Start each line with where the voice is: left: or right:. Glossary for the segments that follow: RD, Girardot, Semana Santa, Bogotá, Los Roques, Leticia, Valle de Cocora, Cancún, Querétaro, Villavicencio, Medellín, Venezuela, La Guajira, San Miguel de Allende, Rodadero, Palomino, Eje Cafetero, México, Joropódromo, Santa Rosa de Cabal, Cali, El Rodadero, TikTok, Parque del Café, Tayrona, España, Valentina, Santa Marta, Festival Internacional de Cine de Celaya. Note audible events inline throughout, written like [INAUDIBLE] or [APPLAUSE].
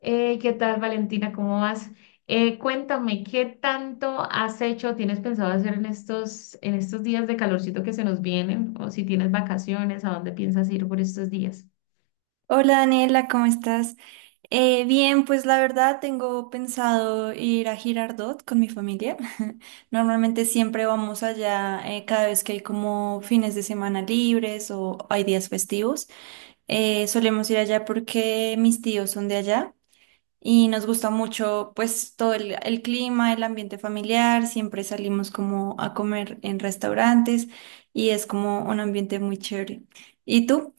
left: ¿Qué tal, Valentina? ¿Cómo vas? Cuéntame, ¿qué tanto has hecho, tienes pensado hacer en estos días de calorcito que se nos vienen? O si tienes vacaciones, ¿a dónde piensas ir por estos días?
right: Hola Daniela, ¿cómo estás? Bien, pues la verdad tengo pensado ir a Girardot con mi familia. [LAUGHS] Normalmente siempre vamos allá cada vez que hay como fines de semana libres o hay días festivos. Solemos ir allá porque mis tíos son de allá y nos gusta mucho pues todo el clima, el ambiente familiar. Siempre salimos como a comer en restaurantes y es como un ambiente muy chévere. ¿Y tú?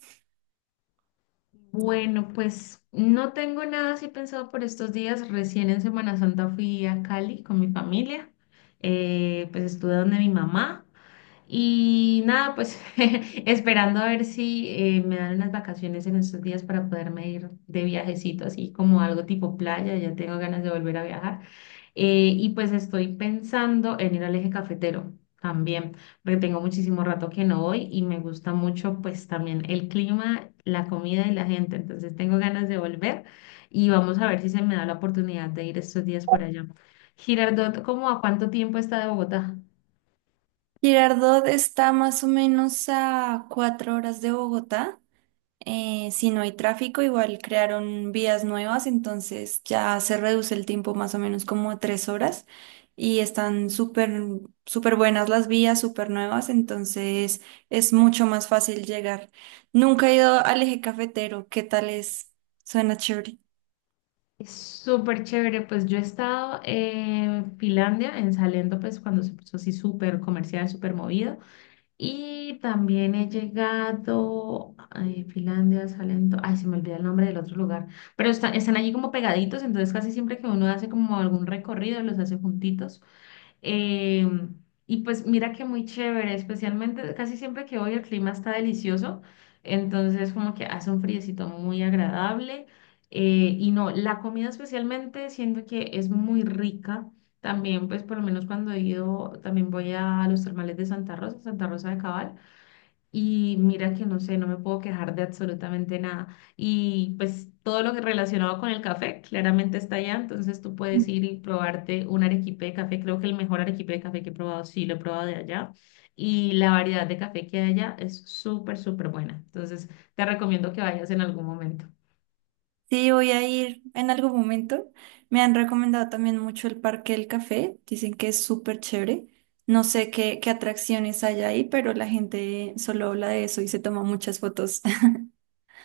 left: Bueno, pues no tengo nada así pensado por estos días. Recién en Semana Santa fui a Cali con mi familia. Pues estuve donde mi mamá. Y nada, pues [LAUGHS] esperando a ver si me dan unas vacaciones en estos días para poderme ir de viajecito, así como algo tipo playa, ya tengo ganas de volver a viajar. Y pues estoy pensando en ir al Eje Cafetero también, porque tengo muchísimo rato que no voy y me gusta mucho pues también el clima, la comida y la gente, entonces tengo ganas de volver y vamos a ver si se me da la oportunidad de ir estos días por allá. Girardot, ¿cómo a cuánto tiempo está de Bogotá?
right: Girardot está más o menos a cuatro horas de Bogotá. Si no hay tráfico, igual crearon vías nuevas, entonces ya se reduce el tiempo más o menos como a tres horas y están súper, súper buenas las vías, súper nuevas, entonces es mucho más fácil llegar. Nunca he ido al eje cafetero, ¿qué tal es? Suena chévere.
left: Es súper chévere, pues yo he estado en Finlandia, en Salento, pues cuando se puso así súper comercial, súper movido. Y también he llegado a Finlandia, Salento, ay, se me olvida el nombre del otro lugar, pero están allí como pegaditos, entonces casi siempre que uno hace como algún recorrido, los hace juntitos. Eh, y pues mira que muy chévere, especialmente casi siempre que voy el clima está delicioso, entonces como que hace un friecito muy agradable. Y no, la comida especialmente siento que es muy rica. También pues por lo menos cuando he ido, también voy a los termales de Santa Rosa, Santa Rosa de Cabal. Y mira que no sé, no me puedo quejar de absolutamente nada. Y pues todo lo que relacionado con el café, claramente está allá. Entonces tú puedes ir y probarte un arequipe de café. Creo que el mejor arequipe de café que he probado, sí, lo he probado de allá. Y la variedad de café que hay allá es súper, súper buena. Entonces te recomiendo que vayas en algún momento.
right: Sí, voy a ir en algún momento. Me han recomendado también mucho el Parque del Café. Dicen que es súper chévere. No sé qué, qué atracciones hay ahí, pero la gente solo habla de eso y se toma muchas fotos.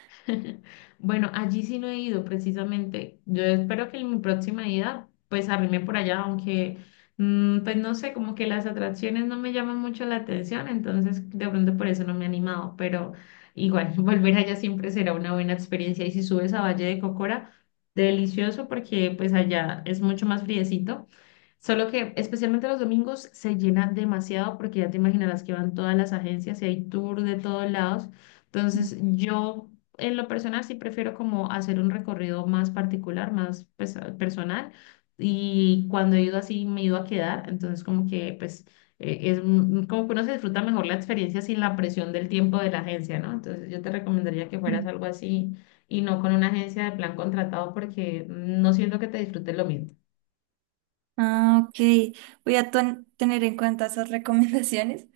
left: [LAUGHS] Bueno, allí sí no he ido precisamente. Yo espero que en mi próxima ida pues arrime por allá, aunque pues no sé, como que las atracciones no me llaman mucho la atención, entonces de pronto por eso no me he animado, pero igual [LAUGHS] volver allá siempre será una buena experiencia y si subes a Valle de Cocora, delicioso porque pues allá es mucho más friecito. Solo que especialmente los domingos se llena demasiado porque ya te imaginarás que van todas las agencias y hay tour de todos lados. Entonces yo en lo personal sí prefiero como hacer un recorrido más particular, más pues, personal. Y cuando he ido así me he ido a quedar. Entonces como que pues como que uno se disfruta mejor la experiencia sin la presión del tiempo de la agencia, ¿no? Entonces yo te recomendaría que fueras
right: [LAUGHS]
left: algo así y no con una agencia de plan contratado porque no siento que te disfrutes lo mismo.
right: Ah, ok. Voy a tener en cuenta esas [LAUGHS] recomendaciones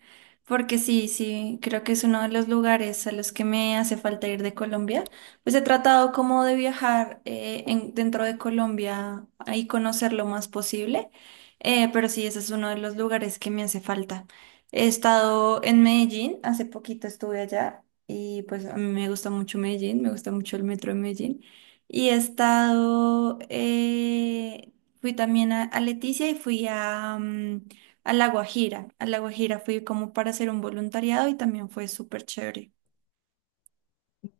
right: porque sí, sí, creo que es uno de los lugares a los que me hace falta ir de Colombia. Pues he tratado como de viajar dentro de Colombia y conocer lo más posible, pero sí, ese es uno de los lugares que me hace falta. He estado en Medellín, hace poquito estuve allá y pues a mí me gusta mucho Medellín, me gusta mucho el metro de Medellín. Y he estado fui también a Leticia y fui a, a La Guajira. A La Guajira fui como para hacer un voluntariado y también fue súper chévere.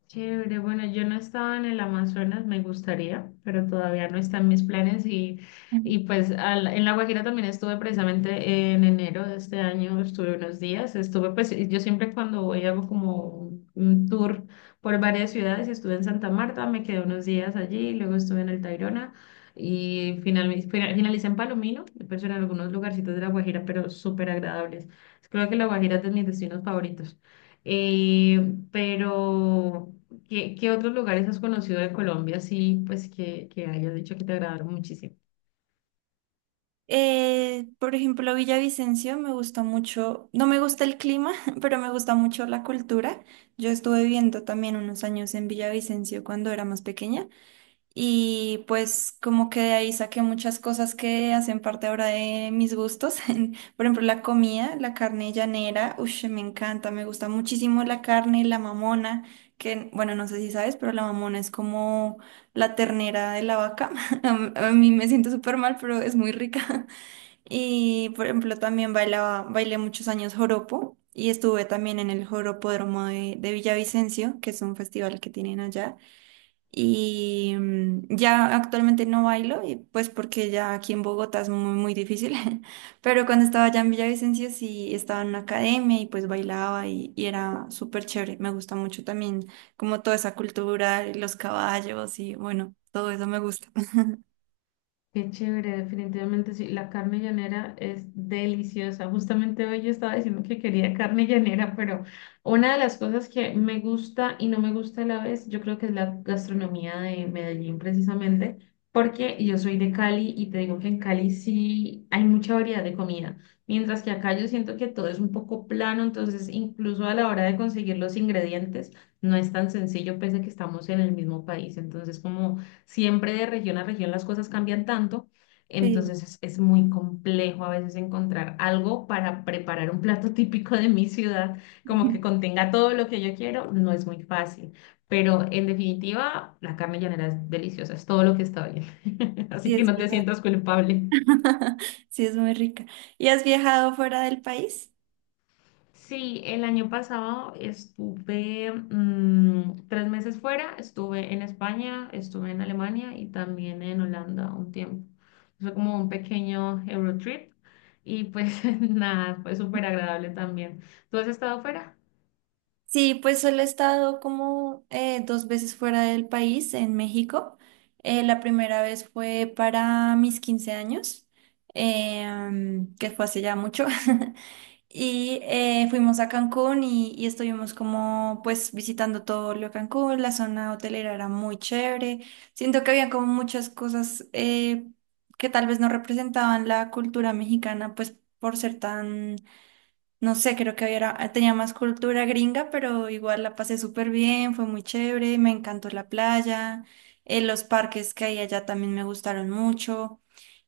left: Chévere, bueno, yo no estaba en el Amazonas, me gustaría, pero todavía no están mis planes
right: Ujú.
left: y pues en La Guajira también estuve precisamente en enero de este año, estuve unos días, estuve pues y yo siempre cuando voy hago como un tour por varias ciudades, estuve en Santa Marta, me quedé unos días allí, luego estuve en el Tayrona y finalmente finalicé en Palomino, pues en algunos lugarcitos de La Guajira, pero súper agradables. Creo que La Guajira es de mis destinos favoritos. Pero... ¿Qué otros lugares has conocido de Colombia, sí, pues que hayas dicho que te agradaron muchísimo?
right: Por ejemplo, Villavicencio me gusta mucho, no me gusta el clima, [LAUGHS] pero me gusta mucho la cultura. Yo estuve viviendo también unos años en Villavicencio cuando era más pequeña. Y pues como que de ahí saqué muchas cosas que hacen parte ahora de mis gustos. [LAUGHS] Por ejemplo, la comida, la carne llanera, uff, me encanta, me gusta muchísimo la carne, la mamona, que bueno, no sé si sabes, pero la mamona es como la ternera de la vaca. [LAUGHS] A mí me siento súper mal, pero es muy rica. [LAUGHS] Y por ejemplo, también bailaba, bailé muchos años joropo. Y estuve también en el Joropódromo de Villavicencio, que es un festival que tienen allá. Y ya actualmente no bailo, y pues porque ya aquí en Bogotá es muy, muy difícil. [LAUGHS] Pero cuando estaba allá en Villavicencio sí estaba en una academia y pues bailaba y era súper chévere. Me gusta mucho también como toda esa cultura, y los caballos y bueno, todo eso me gusta. [LAUGHS]
left: Qué chévere, definitivamente sí. La carne llanera es deliciosa. Justamente hoy yo estaba diciendo que quería carne llanera, pero una de las cosas que me gusta y no me gusta a la vez, yo creo que es la gastronomía de Medellín precisamente, porque yo soy de Cali y te digo que en Cali sí hay mucha variedad de comida, mientras que acá yo siento que todo es un poco plano, entonces incluso a la hora de conseguir los ingredientes no es tan sencillo, pese a que estamos en el mismo país. Entonces, como siempre de región a región las cosas cambian tanto,
right: Sí,
left: entonces es muy complejo a veces encontrar algo para preparar un plato [LAUGHS] típico de mi ciudad, como
right: [LAUGHS]
left: que contenga todo lo que yo quiero, no es muy fácil. Pero en definitiva, la carne llanera es deliciosa, es todo lo que está bien. [LAUGHS] Así
right: sí
left: que
right: es
left: no te
right: verdad.
left: sientas culpable.
right: [LAUGHS] Sí es muy rica. ¿Y has viajado fuera del país?
left: Sí, el año pasado estuve 3 meses fuera, estuve en España, estuve en Alemania y también en Holanda un tiempo. Fue como un pequeño Eurotrip y pues [LAUGHS] nada, fue súper agradable también. ¿Tú has estado fuera?
right: Sí, pues solo he estado como dos veces fuera del país, en México. La primera vez fue para mis 15 años, que fue hace ya mucho. [LAUGHS] Y fuimos a Cancún y estuvimos como pues visitando todo lo de Cancún. La zona hotelera era muy chévere. Siento que había como muchas cosas que tal vez no representaban la cultura mexicana, pues por ser tan, no sé, creo que era, tenía más cultura gringa, pero igual la pasé súper bien, fue muy chévere, me encantó la playa, los parques que hay allá también me gustaron mucho.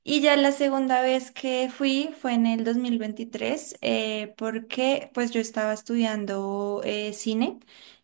right: Y ya la segunda vez que fui fue en el 2023, porque pues yo estaba estudiando cine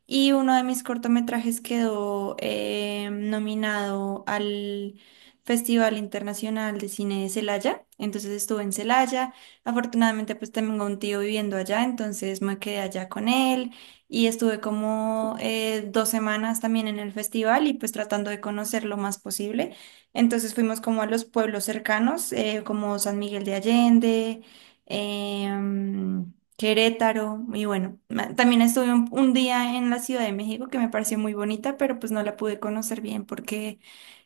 right: y uno de mis cortometrajes quedó nominado al Festival Internacional de Cine de Celaya, entonces estuve en Celaya. Afortunadamente, pues tengo un tío viviendo allá, entonces me quedé allá con él y estuve como dos semanas también en el festival y pues tratando de conocer lo más posible. Entonces fuimos como a los pueblos cercanos, como San Miguel de Allende, Querétaro y bueno, también estuve un día en la Ciudad de México que me pareció muy bonita, pero pues no la pude conocer bien porque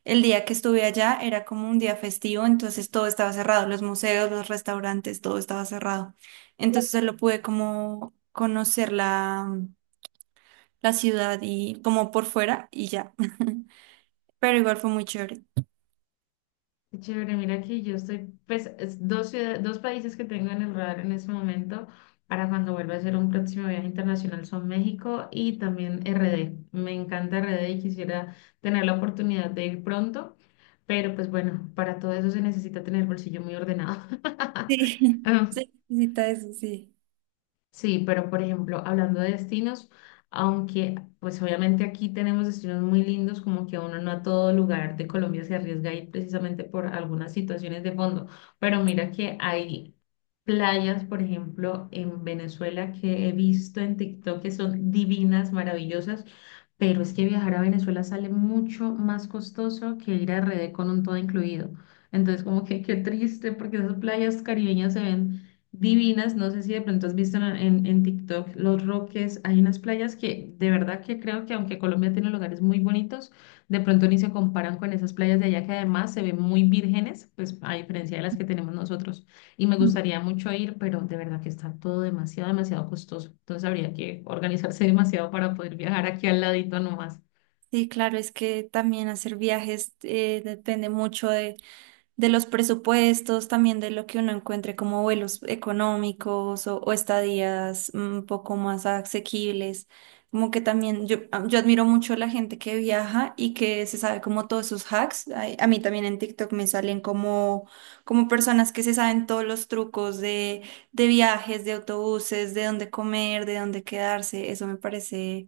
right: el día que estuve allá era como un día festivo, entonces todo estaba cerrado, los museos, los restaurantes, todo estaba cerrado. Entonces solo pude como conocer la ciudad y como por fuera y ya. [LAUGHS] Pero igual fue muy chévere.
left: Qué chévere, mira que yo estoy, pues, es dos ciudades, dos países que tengo en el radar en este momento para cuando vuelva a hacer un próximo viaje internacional son México y también RD. Me encanta RD y quisiera tener la oportunidad de ir pronto, pero pues bueno, para todo eso se necesita tener el bolsillo muy ordenado.
right: Sí, [LAUGHS] sí,
left: [LAUGHS]
right: necesita eso, sí.
left: Sí, pero por ejemplo, hablando de destinos, aunque pues obviamente aquí tenemos destinos muy lindos, como que uno no a todo lugar de Colombia se arriesga a ir precisamente por algunas situaciones de fondo, pero mira que hay playas, por ejemplo, en Venezuela que he visto en TikTok que son divinas, maravillosas, pero es que viajar a Venezuela sale mucho más costoso que ir a RD con un todo incluido. Entonces, como que qué triste, porque esas playas caribeñas se ven divinas. No sé si de pronto has visto en TikTok Los Roques. Hay unas playas que de verdad que creo que aunque Colombia tiene lugares muy bonitos, de pronto ni se comparan con esas playas de allá que además se ven muy vírgenes, pues a diferencia de las que tenemos nosotros. Y me gustaría mucho ir, pero de verdad que está todo demasiado, demasiado costoso. Entonces habría que organizarse [LAUGHS] demasiado para poder viajar aquí al ladito nomás.
right: Sí, claro, es que también hacer viajes depende mucho de los presupuestos, también de lo que uno encuentre como vuelos económicos o estadías un poco más asequibles. Como que también yo admiro mucho la gente que viaja y que se sabe como todos sus hacks. Ay, A, mí también en TikTok me salen como, como personas que se saben todos los trucos de viajes, de autobuses, de dónde comer, de dónde quedarse. Eso me parece,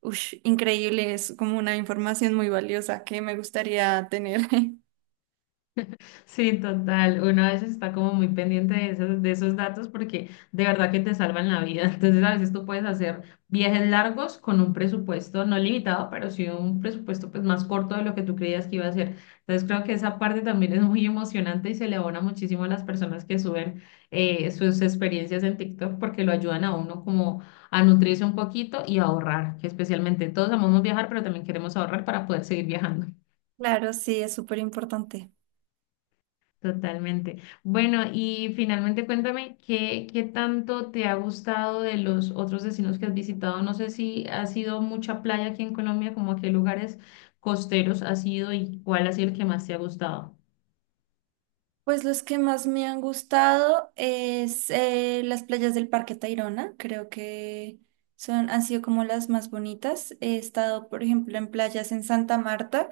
right: ush, increíble. Es como una información muy valiosa que me gustaría tener. [LAUGHS]
left: Sí, total. Uno a veces está como muy pendiente de de esos datos porque de verdad que te salvan la vida. [LAUGHS] Entonces, a veces tú puedes hacer viajes largos con un presupuesto no limitado, pero sí un presupuesto pues más corto de lo que tú creías que iba a ser. Entonces, creo que esa parte también es muy emocionante y se le abona muchísimo a las personas que suben sus experiencias en TikTok porque lo ayudan a uno como a nutrirse un poquito y a ahorrar, que especialmente todos amamos viajar, pero también queremos ahorrar para poder seguir viajando.
right: Claro, sí, es súper importante.
left: Totalmente. Bueno, y finalmente cuéntame, ¿qué tanto te ha gustado de los otros destinos que has visitado? No sé si ha sido mucha playa aquí en Colombia, como a qué lugares costeros has ido y cuál ha sido el que más te ha gustado.
right: Pues los que más me han gustado es las playas del Parque Tayrona. Creo que son, han sido como las más bonitas. He estado, por ejemplo, en playas en Santa Marta,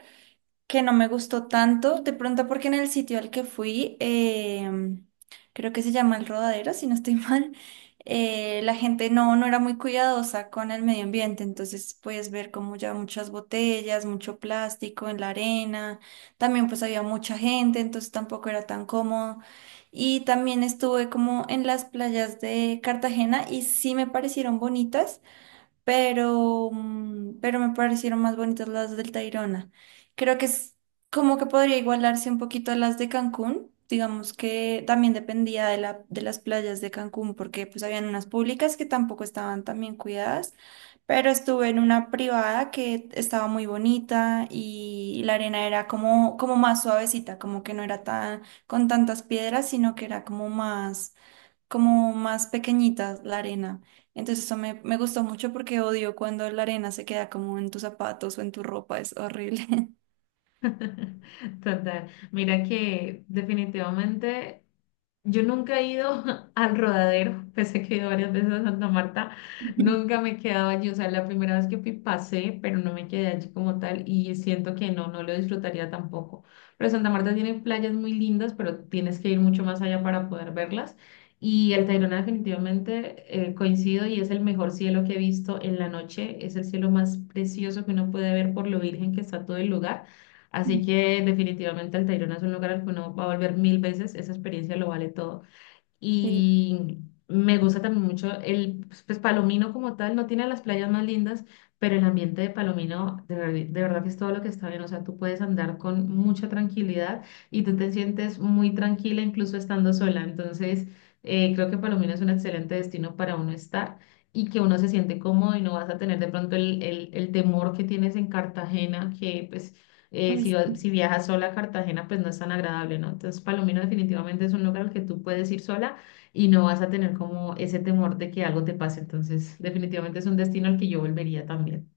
right: que no me gustó tanto, de pronto porque en el sitio al que fui, creo que se llama El Rodadero, si no estoy [LAUGHS] mal, la gente no, no era muy cuidadosa con el medio ambiente, entonces puedes ver como ya muchas botellas, mucho plástico en la arena, también pues había mucha gente, entonces tampoco era tan cómodo. Y también estuve como en las playas de Cartagena y sí me parecieron bonitas, pero, pero me parecieron más bonitas las del Tayrona. Creo que es como que podría igualarse un poquito a las de Cancún. Digamos que también dependía de de las playas de Cancún, porque pues habían unas públicas que tampoco estaban tan bien cuidadas, pero estuve en una privada que estaba muy bonita y la arena era como, como más suavecita, como que no era tan, con tantas piedras, sino que era como más, como más pequeñita la arena. Entonces eso me gustó mucho porque odio cuando la arena se queda como en tus zapatos o en tu ropa, es horrible.
left: [LAUGHS] Total. Mira que definitivamente yo nunca he ido [LAUGHS] al rodadero, pese a que he ido varias veces a Santa Marta, nunca
right: [LAUGHS]
left: me he quedado allí. O sea, la primera vez que fui pasé, pero no me quedé allí como tal y siento que no, no lo disfrutaría tampoco. Pero Santa Marta tiene playas muy lindas, pero tienes que ir mucho más allá para poder verlas. Y el Tayrona definitivamente coincido y es el mejor cielo que he visto en la noche. Es el cielo más precioso que uno puede ver por lo virgen que está todo el lugar. Así que definitivamente Altairona es un lugar al que uno va a volver mil veces, esa experiencia lo vale todo.
right: Sí,
left: Y me gusta también mucho el, pues, Palomino como tal, no tiene las playas más lindas, pero el ambiente de Palomino de, de verdad que es todo lo que está bien, o sea, tú puedes andar con mucha tranquilidad y tú te sientes muy tranquila incluso estando sola. Entonces, creo que Palomino es un excelente destino para uno estar. Y que uno se siente cómodo y no vas a tener de pronto el temor que tienes en Cartagena, que pues
right: uy.
left: si viajas sola a Cartagena, pues no es tan agradable, ¿no? Entonces, Palomino definitivamente es un lugar al que tú puedes ir sola y no vas a tener como ese temor de que algo te pase. Entonces, definitivamente es un destino al que yo volvería también.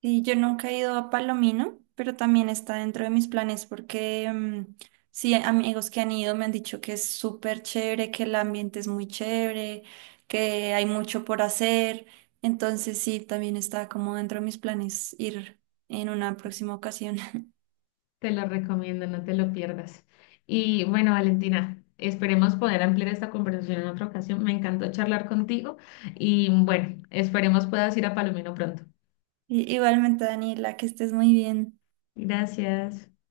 right: Sí, yo nunca he ido a Palomino, pero también está dentro de mis planes porque sí, amigos que han ido me han dicho que es súper chévere, que el ambiente es muy chévere, que hay mucho por hacer. Entonces sí, también está como dentro de mis planes ir en una próxima ocasión.
left: Te lo recomiendo, no te lo pierdas. Y bueno, Valentina, esperemos poder ampliar esta conversación en otra ocasión. Me encantó charlar contigo y bueno, esperemos puedas ir a Palomino pronto.
right: Igualmente, Daniela, que estés muy bien.
left: Gracias.